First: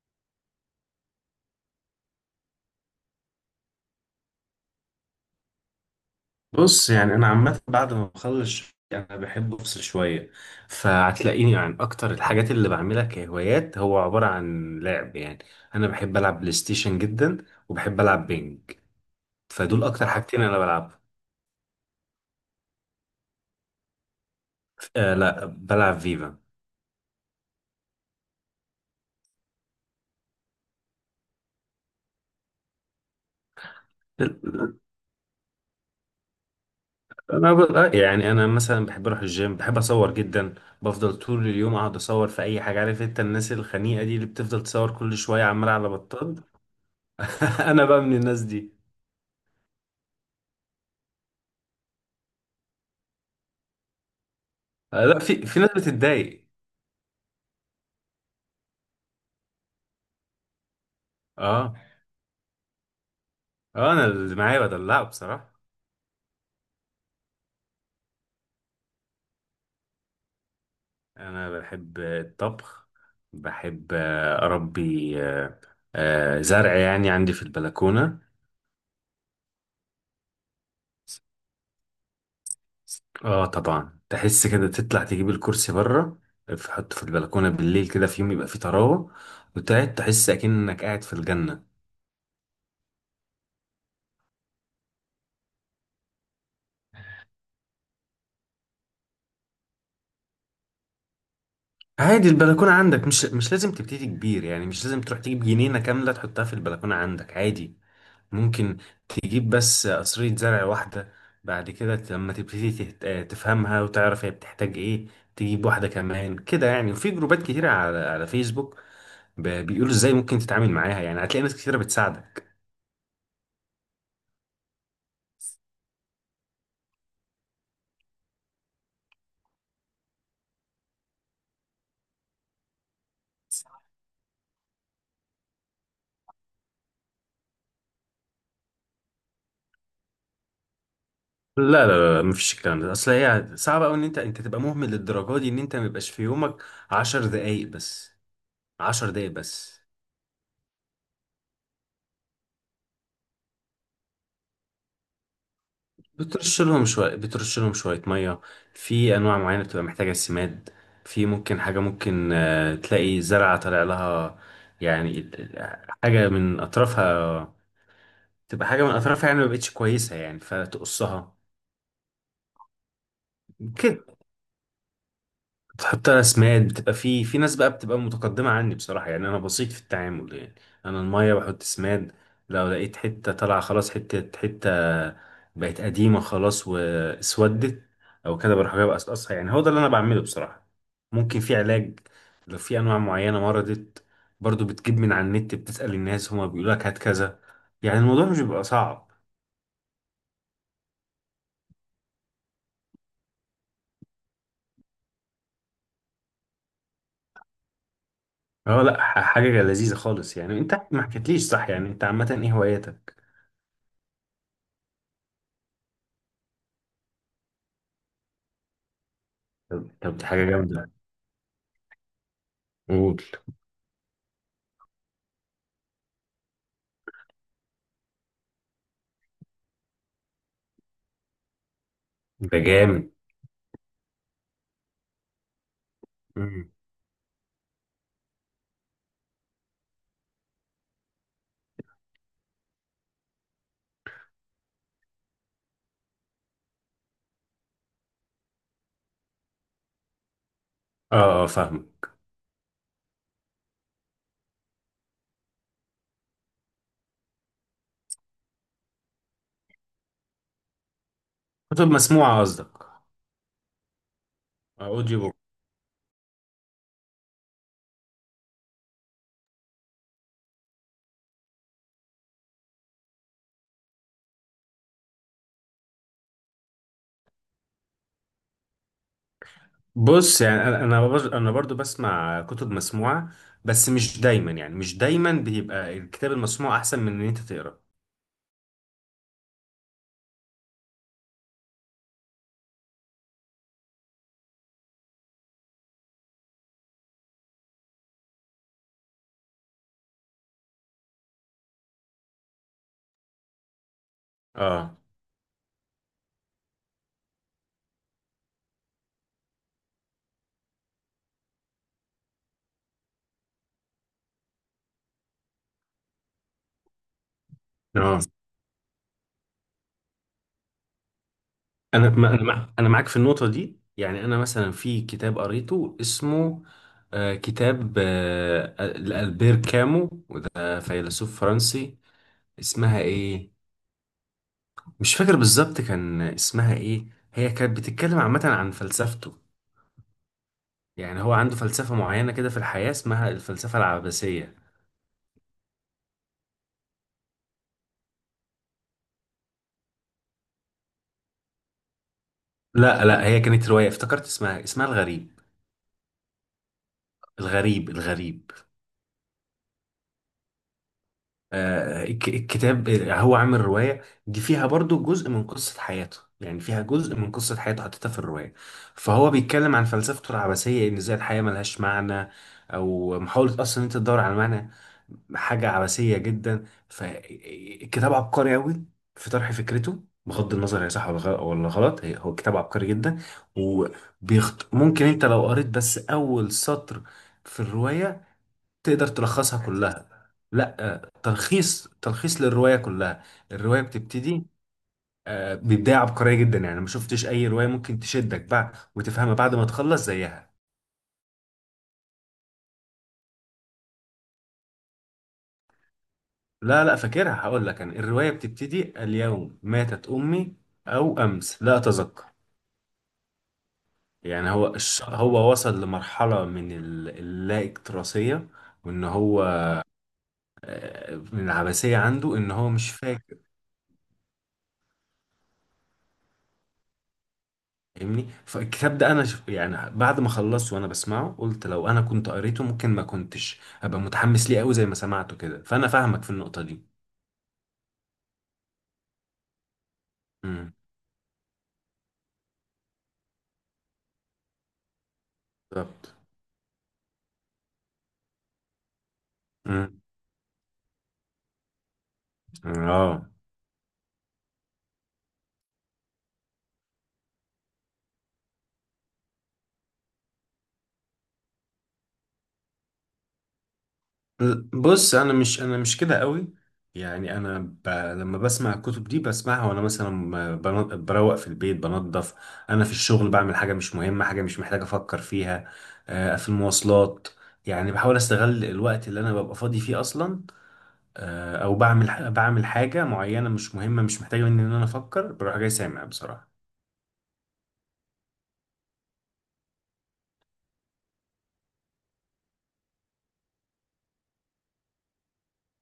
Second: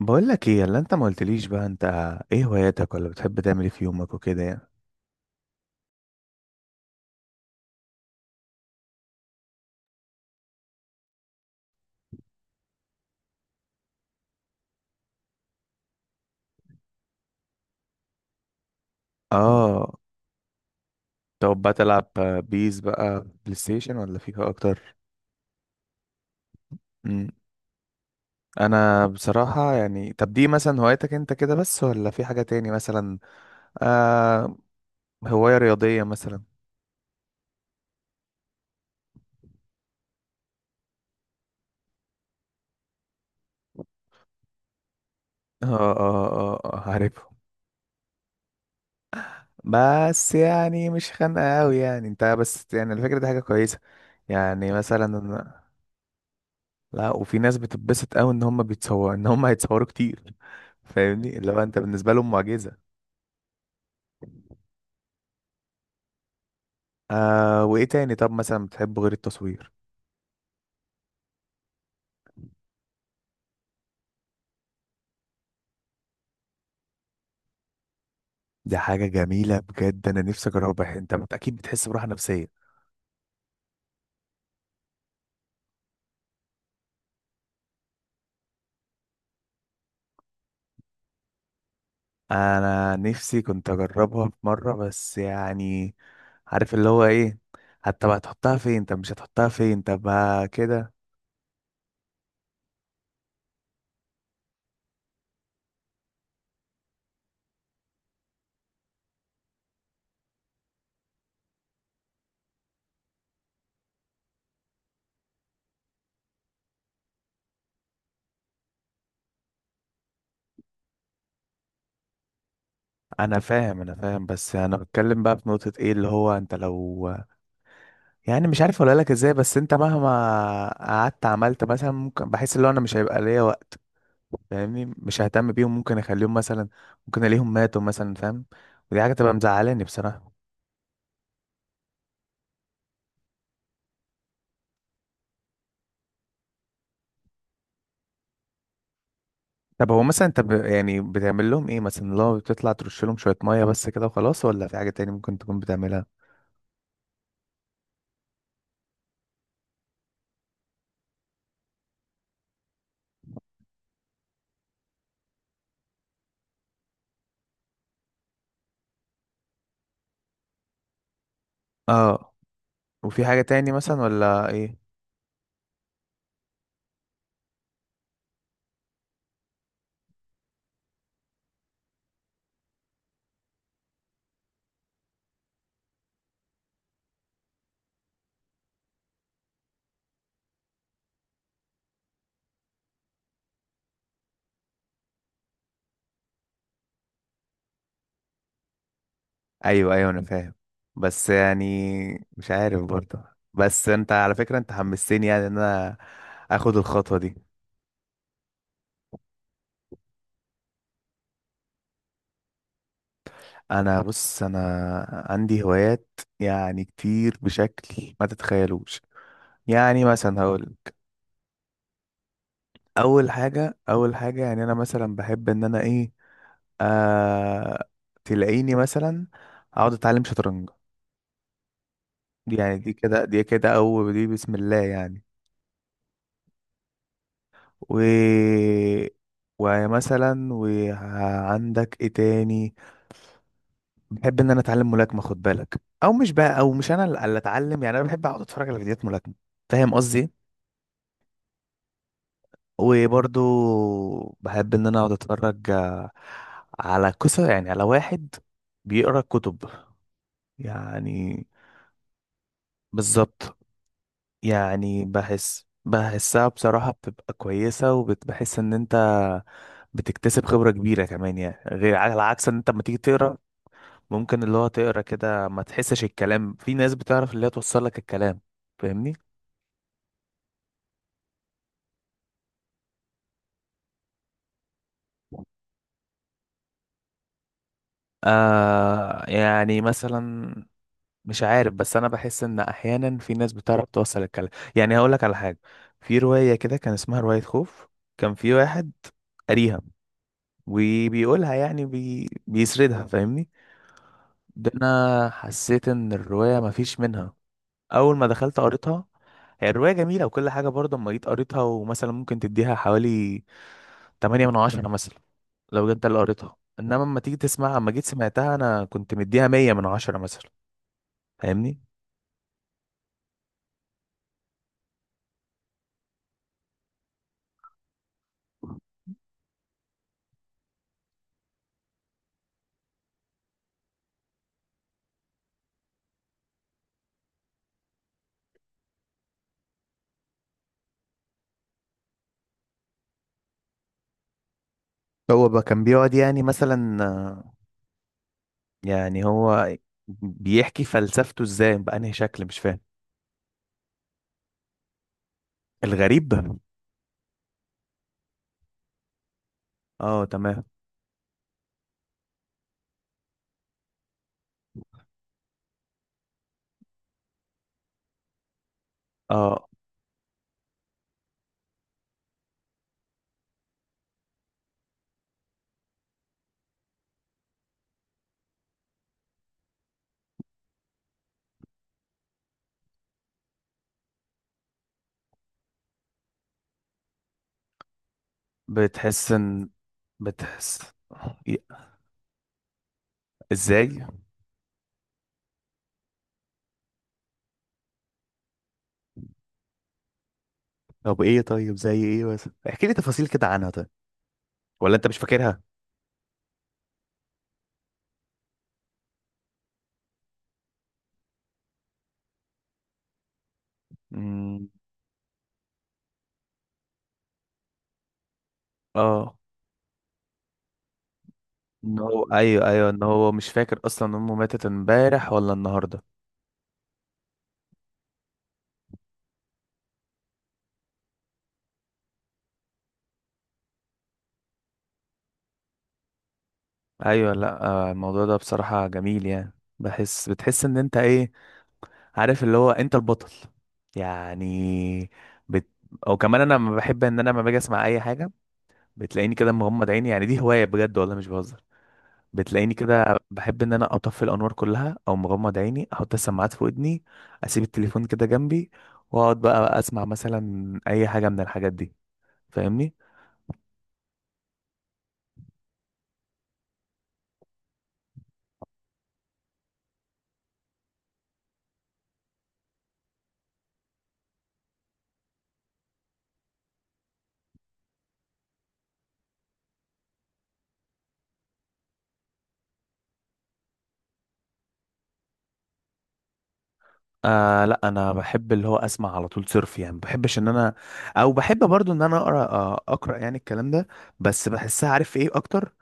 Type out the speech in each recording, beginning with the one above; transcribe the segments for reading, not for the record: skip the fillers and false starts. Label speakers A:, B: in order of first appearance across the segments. A: بقول لك ايه اللي انت ما قلتليش بقى. انت ايه هواياتك، ولا بتحب تعمل ايه في يومك وكده يعني؟
B: بص، يعني انا عامه بعد ما بخلص شغل انا بحب افصل شويه. فهتلاقيني، يعني اكتر الحاجات اللي بعملها كهوايات هو عباره عن لعب، يعني انا بحب العب بلاي ستيشن جدا، وبحب العب بينج. فدول
A: اه.
B: اكتر حاجتين انا بلعب.
A: طب بقى تلعب بيس بقى بلاي ستيشن ولا فيفا اكتر؟
B: آه، لا بلعب فيفا.
A: امم انا بصراحة يعني. طب دي مثلا هوايتك انت كده بس ولا في حاجة تاني مثلا؟ آه. هواية رياضية مثلا؟
B: انا ب- آه، يعني انا مثلا بحب اروح الجيم، بحب اصور جدا. بفضل طول اليوم اقعد اصور في اي حاجه، عارف انت الناس الخنيقه دي اللي بتفضل تصور كل شويه
A: اه
B: عماله على
A: اه
B: بطال؟
A: اه، عارفه.
B: انا بقى من الناس دي.
A: بس يعني مش خانقة قوي يعني انت، بس يعني الفكرة دي حاجة كويسة، يعني
B: آه،
A: مثلا.
B: لا، في ناس بتتضايق.
A: لا، وفي ناس بتتبسط قوي ان هم بيتصور ان هم هيتصوروا كتير. فاهمني اللي هو
B: اه،
A: انت بالنسبه لهم معجزه.
B: اه، انا اللي معايا بدلعه بصراحه.
A: آه. وايه تاني طب مثلا بتحبه غير التصوير؟
B: انا بحب الطبخ. بحب اربي زرع، يعني عندي في البلكونه.
A: دي حاجه جميله بجد، انا نفسي اجربها. اكيد بتحس براحه نفسيه.
B: اه، طبعا تحس كده، تطلع تجيب الكرسي بره، تحطه في البلكونه بالليل كده في يوم يبقى فيه طراوه، وتقعد تحس اكنك قاعد في الجنه.
A: انا نفسي كنت اجربها في مره بس يعني، عارف اللي هو ايه، حتى بقى تحطها فين؟ طب مش هتحطها فين؟ طب ما كده.
B: عادي البلكونه عندك، مش لازم تبتدي كبير، يعني مش لازم تروح تجيب جنينه كامله تحطها في البلكونه عندك، عادي. ممكن تجيب بس قصرية زرع واحدة. بعد كده لما تبتدي تفهمها وتعرف هي بتحتاج ايه، تجيب واحدة كمان كده، يعني. وفي جروبات كتيرة على فيسبوك، بيقولوا ازاي ممكن تتعامل معاها، يعني هتلاقي ناس كتيرة بتساعدك.
A: انا فاهم انا فاهم، بس انا بتكلم بقى في نقطه، ايه اللي هو انت لو، يعني مش عارف اقول لك ازاي، بس انت مهما قعدت عملت مثلا، ممكن بحس اللي هو انا مش هيبقى ليا وقت، فاهمني؟ مش ههتم بيهم، ممكن اخليهم مثلا، ممكن الاقيهم ماتوا مثلا، فاهم؟ ودي حاجه تبقى مزعلاني بصراحه.
B: لا، لا، لا، لا، مفيش الكلام ده، اصل هي صعب قوي ان انت تبقى مهمل للدرجة دي، ان انت ميبقاش في يومك 10 دقايق بس. 10 دقايق بس.
A: طب هو مثلا انت ب... يعني بتعمل لهم ايه مثلا؟ لو بتطلع ترش لهم شويه ميه بس كده وخلاص، ولا في حاجه تاني ممكن تكون بتعملها؟
B: بترش لهم شوية مية. في أنواع معينة بتبقى محتاجة سماد. في، ممكن حاجة، ممكن تلاقي زرعة طالع لها، يعني حاجة من أطرافها، تبقى حاجة من أطرافها، يعني مبقتش كويسة، يعني فتقصها.
A: اه. وفي حاجه تاني مثلا ولا ايه؟
B: حتى رسمات بتبقى، في ناس بقى بتبقى متقدمة عني بصراحة، يعني أنا بسيط في التعامل، يعني أنا المية بحط سماد، لو لقيت حتة طالعة خلاص، حتة حتة بقت قديمة خلاص واسودت، أو كده بروح جايب أقصقصها، يعني هو ده اللي أنا بعمله بصراحة. ممكن في علاج لو في أنواع معينة مرضت، برضو بتجيب من على النت، بتسأل الناس هما بيقولوا لك هات كذا، يعني الموضوع مش بيبقى صعب.
A: ايوه ايوه انا فاهم. بس يعني مش عارف برضه. بس انت على فكره انت حمستني يعني ان انا اخد الخطوه دي.
B: اه، لا، حاجة لذيذة خالص. يعني انت ما حكيتليش، صح، يعني انت عامة ايه هواياتك؟
A: انا بص، انا عندي هوايات يعني كتير بشكل ما تتخيلوش.
B: طب
A: يعني
B: طب دي
A: مثلا
B: حاجة
A: هقول.
B: جامدة. قول.
A: اول حاجه اول حاجه يعني انا مثلا بحب ان انا ايه، آه تلاقيني مثلا اقعد اتعلم شطرنج. دي
B: ده
A: يعني دي
B: جامد.
A: كده، دي كده او دي بسم الله يعني.
B: مم.
A: و، ومثلا وعندك ايه تاني؟ بحب ان انا اتعلم ملاكمه، خد بالك، او مش بقى، او مش انا اللي اتعلم، يعني انا بحب اقعد اتفرج على فيديوهات ملاكمه، فاهم قصدي؟
B: اه، اه، فاهم.
A: وبرضو بحب ان انا اقعد اتفرج على قصة، يعني على واحد بيقرا كتب يعني.
B: كتب مسموعة قصدك.
A: بالظبط. يعني
B: اوديو بوك.
A: بحس بحسها بصراحة بتبقى كويسة، وبتحس ان انت بتكتسب خبرة كبيرة كمان، يعني غير، على عكس ان انت لما تيجي تقرا ممكن اللي هو تقرا كده ما تحسش الكلام. في ناس بتعرف اللي هي توصل لك الكلام، فاهمني؟
B: بص، يعني انا برضو بسمع كتب مسموعة، بس مش دايما، يعني مش دايما بيبقى الكتاب المسموع احسن من ان انت تقرا.
A: آه يعني مثلا. مش عارف، بس انا بحس ان احيانا في ناس بتعرف توصل الكلام. يعني هقول لك على حاجه. في روايه كده كان اسمها روايه خوف. كان في واحد قاريها وبيقولها، يعني بي... بيسردها، فاهمني؟ ده
B: اه.
A: انا حسيت ان الروايه مفيش منها. اول ما دخلت قريتها، هي الروايه جميله وكل حاجه برضه. اما جيت قريتها ومثلا ممكن تديها حوالي 8 من 10 مثلا، لو جيت ده اللي قريتها. انما اما تيجي تسمعها، اما جيت
B: اه،
A: سمعتها انا كنت مديها 100 من 10 مثلا، فاهمني؟
B: انا ما- انا مع- انا معاك في النقطة دي. يعني انا مثلا في كتاب قريته اسمه، كتاب لألبير كامو، وده فيلسوف فرنسي. اسمها ايه؟ مش فاكر بالظبط كان اسمها ايه. هي كانت بتتكلم عامة عن فلسفته، يعني هو عنده فلسفة معينة كده في الحياة، اسمها الفلسفة العباسية.
A: هو بقى كان بيقعد يعني مثلا يعني هو بيحكي فلسفته ازاي بأنهي شكل، مش فاهم.
B: لا، لا، هي كانت رواية، افتكرت اسمها الغريب.
A: الغريب.
B: الغريب، الغريب.
A: اه تمام.
B: آه، الكتاب هو عامل رواية دي فيها برضو جزء من قصة حياته، يعني فيها جزء من قصة حياته حطيتها في الرواية، فهو
A: اه.
B: بيتكلم عن فلسفته العباسية ان ازاي الحياة ملهاش معنى، او محاولة اصلا إن انت تدور على معنى، حاجة عبثية جدا. فالكتاب عبقري قوي في طرح فكرته، بغض النظر هي صح ولا غلط. هو كتاب عبقري جدا. ممكن انت لو قريت بس اول سطر في الرواية تقدر
A: بتحس
B: تلخصها
A: ان،
B: كلها.
A: بتحس
B: لا،
A: ي-
B: تلخيص للرواية كلها. الرواية
A: ازاي؟
B: بتبتدي ببداية عبقرية جدا، يعني ما شفتش اي رواية ممكن تشدك بقى وتفهمها بعد ما تخلص زيها.
A: طب ايه؟ طيب زي ايه بس؟ احكي لي تفاصيل كده عنها طيب، ولا انت مش فاكرها؟
B: لا، لا، فاكرها، هقول لك. انا الروايه بتبتدي: اليوم ماتت امي، او امس لا اتذكر. يعني
A: امم.
B: هو وصل لمرحله من اللا اكتراثيه، وان
A: اه،
B: هو من العبثيه
A: ان هو
B: عنده ان
A: ايوه
B: هو
A: ايوه
B: مش
A: ان هو
B: فاكر.
A: مش فاكر اصلا امه ماتت امبارح ولا النهارده.
B: فاهمني؟ فالكتاب ده انا يعني بعد ما خلصته وانا بسمعه قلت لو انا كنت قريته ممكن ما كنتش ابقى متحمس ليه قوي زي ما سمعته كده، فانا فاهمك في النقطه دي.
A: ايوه، لا، الموضوع ده بصراحة جميل. يعني بحس، بتحس
B: امم.
A: ان انت ايه، عارف اللي هو انت البطل، يعني بت...
B: بالظبط.
A: او كمان انا ما بحب ان انا لما باجي اسمع اي حاجه، بتلاقيني كده مغمض
B: امم.
A: عيني. يعني دي هوايه بجد والله مش بهزر. بتلاقيني كده
B: اه.
A: بحب ان انا اطفي الانوار كلها، او مغمض عيني احط السماعات في ودني، اسيب التليفون كده جنبي، واقعد بقى اسمع مثلا اي حاجه من الحاجات دي، فاهمني؟
B: بص، انا مش كده قوي، يعني لما بسمع الكتب دي بسمعها، وانا مثلا بروق في البيت، بنظف، انا في الشغل بعمل حاجه مش مهمه، حاجه مش محتاج افكر فيها، في المواصلات. يعني بحاول استغل الوقت اللي انا ببقى فاضي فيه اصلا، او بعمل حاجه معينه مش مهمه، مش محتاجه مني ان انا افكر، بروح جاي سامع بصراحه.
A: آه لا انا بحب اللي هو اسمع على طول صرف، يعني ما بحبش ان انا، او بحب برضو ان انا اقرا، اقرا يعني الكلام ده. بس بحسها عارف ايه اكتر؟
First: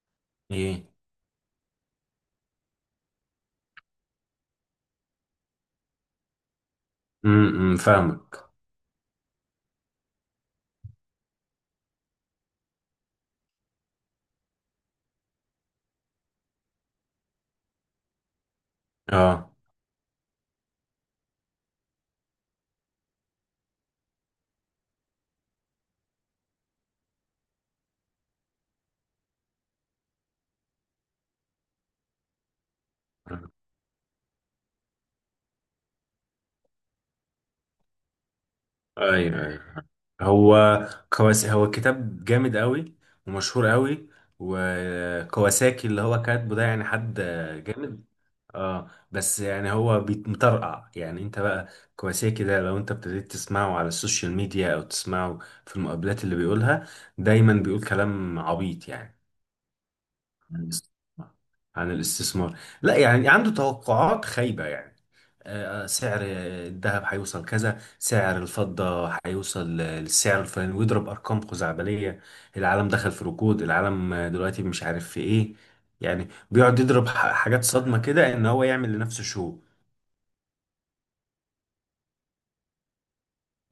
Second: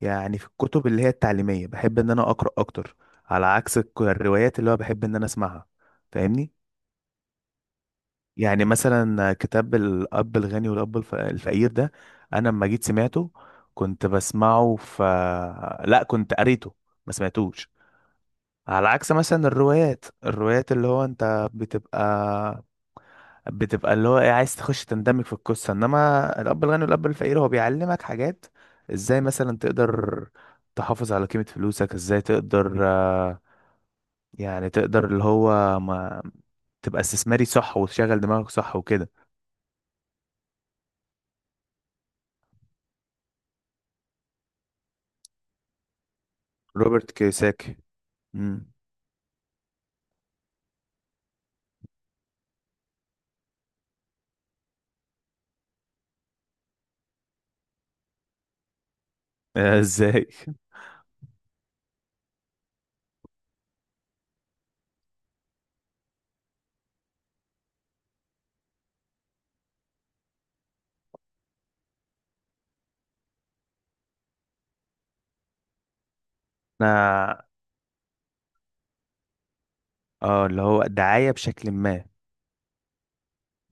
A: يعني في الكتب
B: ايه.
A: اللي هي التعليميه بحب ان انا اقرا اكتر، على عكس الروايات اللي هو بحب ان انا اسمعها، فاهمني؟
B: امم، فاهمك.
A: يعني مثلا كتاب الاب الغني والاب الفقير ده، انا لما جيت سمعته كنت بسمعه، ف، لا كنت قريته، ما سمعتوش، على عكس مثلا
B: اه.
A: الروايات. الروايات اللي هو انت بتبقى، بتبقى اللي هو ايه، عايز تخش تندمج في القصة، انما الاب الغني والاب الفقير هو بيعلمك حاجات. ازاي مثلا تقدر تحافظ على قيمة فلوسك؟ ازاي تقدر
B: آه.
A: يعني تقدر اللي هو ما تبقى استثماري صح، وتشغل دماغك صح وكده.
B: ايوه، ايوه. هو هو كتاب جامد قوي، ومشهور قوي، وكواساكي اللي هو كاتبه ده يعني
A: روبرت
B: حد
A: كيوساكي.
B: جامد.
A: امم.
B: اه، بس يعني هو مطرقع، يعني انت بقى كواساكي ده لو انت ابتديت تسمعه على السوشيال ميديا، او تسمعه في المقابلات اللي بيقولها، دايما بيقول كلام عبيط، يعني
A: ازاي؟
B: عن الاست- عن الاستثمار. لا يعني عنده توقعات خايبة، يعني سعر الذهب هيوصل كذا، سعر الفضة هيوصل للسعر الفلاني، ويضرب أرقام خزعبلية، العالم دخل في ركود، العالم دلوقتي مش عارف في إيه، يعني بيقعد يضرب
A: انا.
B: حاجات صدمة كده، إن هو يعمل لنفسه شو.
A: اه اللي هو دعاية بشكل ما.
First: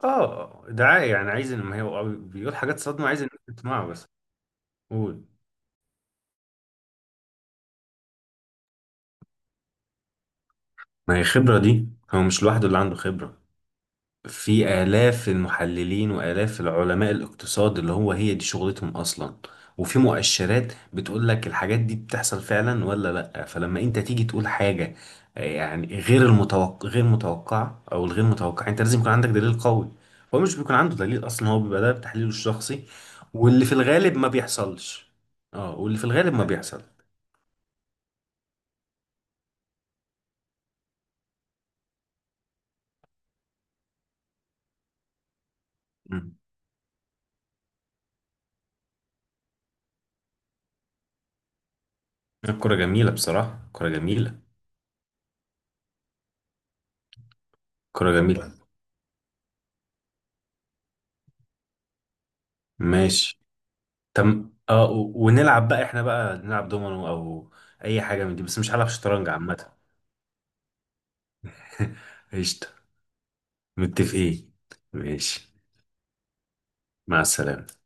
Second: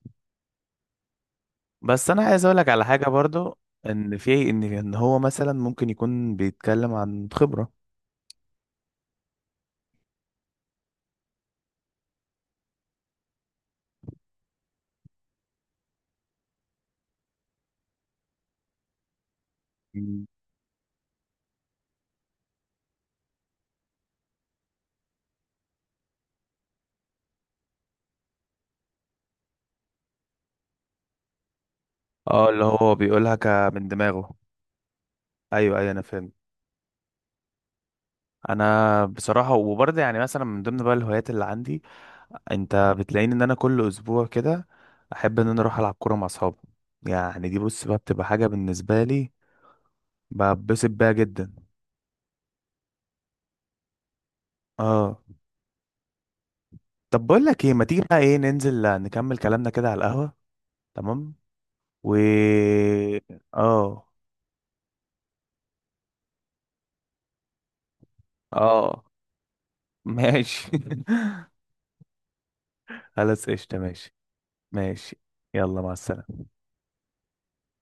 B: آه، دعاية، يعني عايز، إن ما هي هو
A: بس انا عايز
B: بيقول
A: اقولك
B: حاجات
A: على
B: صدمة
A: حاجة
B: عايز الناس
A: برضو،
B: تسمعها بس.
A: ان في، ان ان هو
B: قول.
A: مثلا ممكن يكون بيتكلم عن خبرة.
B: ما هي خبرة دي، هو مش لوحده اللي عنده خبرة، في آلاف المحللين وآلاف العلماء الاقتصاد اللي هو هي دي شغلتهم أصلا، وفي مؤشرات بتقول لك الحاجات دي بتحصل فعلا ولا لأ. فلما أنت تيجي تقول حاجة يعني غير المتوقع، غير متوقعة، أو الغير متوقع، أنت لازم يكون عندك دليل قوي. هو مش بيكون عنده دليل أصلا، هو بيبقى ده بتحليله
A: اه اللي
B: الشخصي،
A: هو بيقولها ك،
B: واللي في
A: من
B: الغالب ما
A: دماغه.
B: بيحصلش. اه،
A: ايوه ايوه
B: واللي في
A: انا
B: الغالب
A: فاهم.
B: ما بيحصل.
A: انا بصراحه وبرضه يعني مثلا من ضمن بقى الهوايات اللي عندي، انت بتلاقيني ان انا كل اسبوع كده احب ان انا اروح العب كوره مع
B: مم.
A: اصحابي. يعني دي، بص بقى، بتبقى حاجه بالنسبه لي ببسط بيها جدا.
B: الكرة جميلة بصراحة، كرة جميلة.
A: اه. طب بقول لك ايه، ما تيجي
B: كرة
A: بقى ايه
B: جميلة.
A: ننزل نكمل كلامنا كده على القهوه؟ تمام. و،
B: ماشي.
A: اه.
B: تم. اه، ونلعب بقى، احنا بقى نلعب دومينو او اي حاجه من دي، بس مش هلعب
A: اه
B: شطرنج عامه.
A: ماشي.
B: قشطه.
A: خلاص قشطه، ماشي.
B: متفقين.
A: ماشي.
B: ماشي.
A: يلا، مع السلامه.
B: مع السلامه.